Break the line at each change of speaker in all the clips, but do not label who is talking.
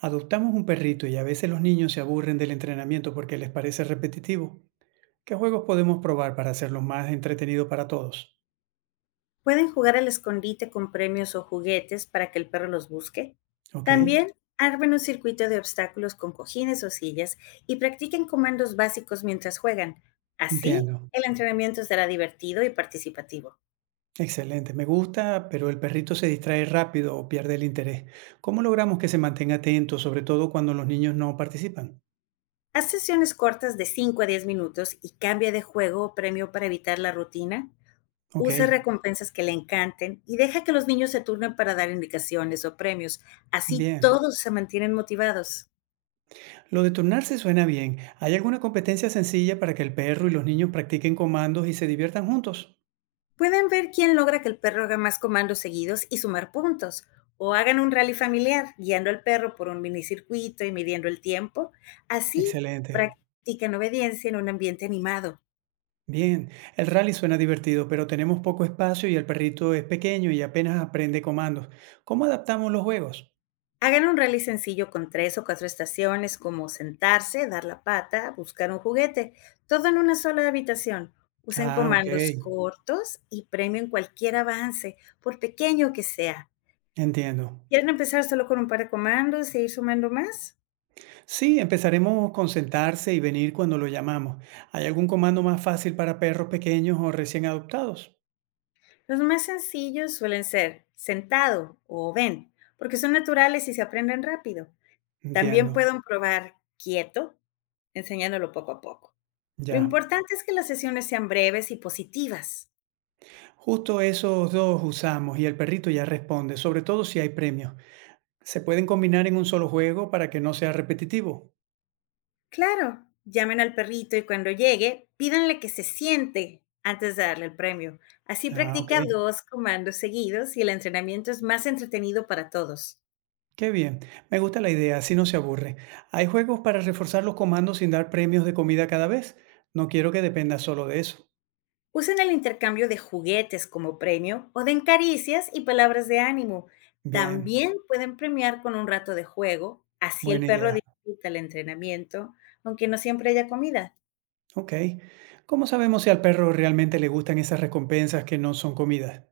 Adoptamos un perrito y a veces los niños se aburren del entrenamiento porque les parece repetitivo. ¿Qué juegos podemos probar para hacerlo más entretenido para todos?
Pueden jugar al escondite con premios o juguetes para que el perro los busque.
Ok,
También armen un circuito de obstáculos con cojines o sillas y practiquen comandos básicos mientras juegan. Así,
entiendo.
el entrenamiento será divertido y participativo.
Excelente, me gusta, pero el perrito se distrae rápido o pierde el interés. ¿Cómo logramos que se mantenga atento, sobre todo cuando los niños no participan?
Haz sesiones cortas de 5 a 10 minutos y cambia de juego o premio para evitar la rutina.
Ok,
Usa recompensas que le encanten y deja que los niños se turnen para dar indicaciones o premios. Así
bien.
todos se mantienen motivados.
Lo de turnarse suena bien. ¿Hay alguna competencia sencilla para que el perro y los niños practiquen comandos y se diviertan juntos?
Pueden ver quién logra que el perro haga más comandos seguidos y sumar puntos, o hagan un rally familiar guiando al perro por un minicircuito y midiendo el tiempo. Así
Excelente.
practican obediencia en un ambiente animado.
Bien, el rally suena divertido, pero tenemos poco espacio y el perrito es pequeño y apenas aprende comandos. ¿Cómo adaptamos los juegos?
Hagan un rally sencillo con 3 o 4 estaciones como sentarse, dar la pata, buscar un juguete, todo en una sola habitación. Usen
Ah, ok,
comandos cortos y premien cualquier avance, por pequeño que sea.
entiendo.
¿Quieren empezar solo con un par de comandos e ir sumando más?
Sí, empezaremos con sentarse y venir cuando lo llamamos. ¿Hay algún comando más fácil para perros pequeños o recién adoptados?
Los más sencillos suelen ser sentado o ven, porque son naturales y se aprenden rápido. También
Entiendo,
pueden probar quieto, enseñándolo poco a poco. Lo
ya.
importante es que las sesiones sean breves y positivas.
Justo esos dos usamos y el perrito ya responde, sobre todo si hay premios. Se pueden combinar en un solo juego para que no sea repetitivo.
Claro, llamen al perrito y cuando llegue, pídanle que se siente antes de darle el premio. Así
Ah, ok.
practica dos comandos seguidos y el entrenamiento es más entretenido para todos.
Qué bien, me gusta la idea, así no se aburre. Hay juegos para reforzar los comandos sin dar premios de comida cada vez. No quiero que dependa solo de eso.
Usan el intercambio de juguetes como premio o den caricias y palabras de ánimo.
Bien,
También pueden premiar con un rato de juego, así el
buena
perro
idea.
disfruta el entrenamiento, aunque no siempre haya comida.
Ok. ¿Cómo sabemos si al perro realmente le gustan esas recompensas que no son comidas?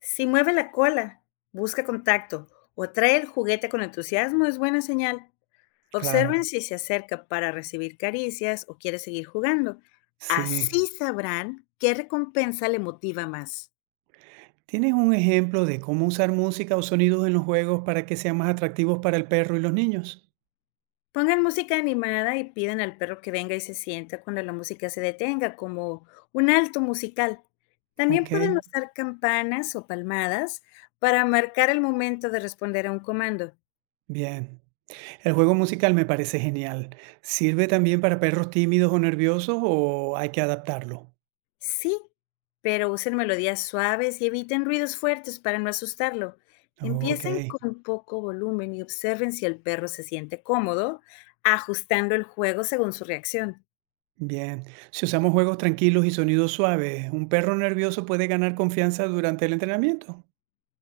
Si mueve la cola, busca contacto o trae el juguete con entusiasmo, es buena señal. Observen
Claro,
si se acerca para recibir caricias o quiere seguir jugando.
sí.
Así sabrán qué recompensa le motiva más.
¿Tienes un ejemplo de cómo usar música o sonidos en los juegos para que sean más atractivos para el perro y los niños?
Pongan música animada y pidan al perro que venga y se sienta cuando la música se detenga, como un alto musical. También
Ok,
pueden usar campanas o palmadas para marcar el momento de responder a un comando.
bien. El juego musical me parece genial. ¿Sirve también para perros tímidos o nerviosos o hay que adaptarlo?
Sí, pero usen melodías suaves y eviten ruidos fuertes para no asustarlo.
Ok,
Empiecen con poco volumen y observen si el perro se siente cómodo, ajustando el juego según su reacción.
bien. Si usamos juegos tranquilos y sonidos suaves, ¿un perro nervioso puede ganar confianza durante el entrenamiento?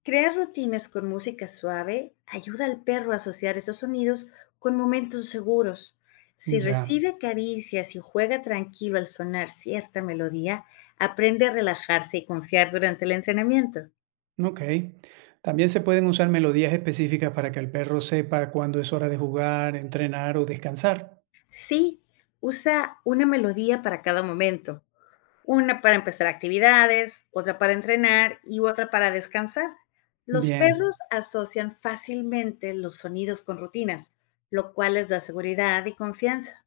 Crear rutinas con música suave ayuda al perro a asociar esos sonidos con momentos seguros. Si
Ya,
recibe caricias y juega tranquilo al sonar cierta melodía, aprende a relajarse y confiar durante el entrenamiento.
ok. También se pueden usar melodías específicas para que el perro sepa cuándo es hora de jugar, entrenar o descansar.
Sí, usa una melodía para cada momento, una para empezar actividades, otra para entrenar y otra para descansar. Los
Bien,
perros asocian fácilmente los sonidos con rutinas, lo cual les da seguridad y confianza.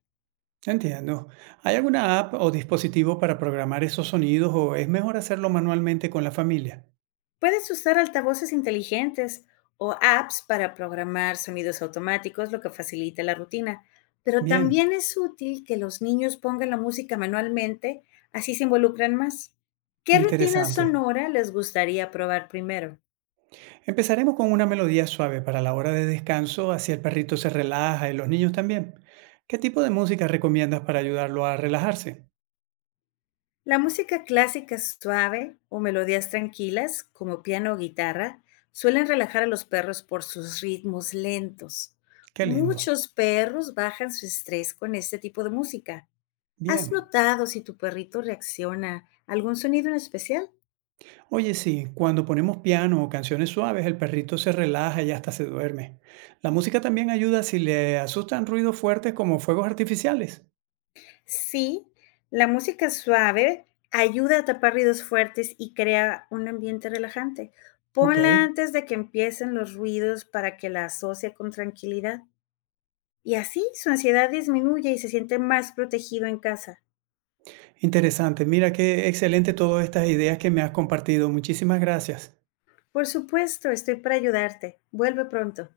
entiendo. ¿Hay alguna app o dispositivo para programar esos sonidos o es mejor hacerlo manualmente con la familia?
Puedes usar altavoces inteligentes o apps para programar sonidos automáticos, lo que facilita la rutina. Pero
Bien,
también es útil que los niños pongan la música manualmente, así se involucran más. ¿Qué rutina
interesante.
sonora les gustaría probar primero?
Empezaremos con una melodía suave para la hora de descanso, así el perrito se relaja y los niños también. ¿Qué tipo de música recomiendas para ayudarlo a relajarse?
La música clásica suave o melodías tranquilas, como piano o guitarra, suelen relajar a los perros por sus ritmos lentos.
Qué lindo.
Muchos perros bajan su estrés con este tipo de música. ¿Has
Bien.
notado si tu perrito reacciona a algún sonido en especial?
Oye, sí, cuando ponemos piano o canciones suaves, el perrito se relaja y hasta se duerme. La música también ayuda si le asustan ruidos fuertes como fuegos artificiales.
Sí, la música suave ayuda a tapar ruidos fuertes y crea un ambiente relajante.
Ok,
Ponla antes de que empiecen los ruidos para que la asocie con tranquilidad. Y así su ansiedad disminuye y se siente más protegido en casa.
interesante. Mira qué excelente todas estas ideas que me has compartido. Muchísimas gracias.
Por supuesto, estoy para ayudarte. Vuelve pronto.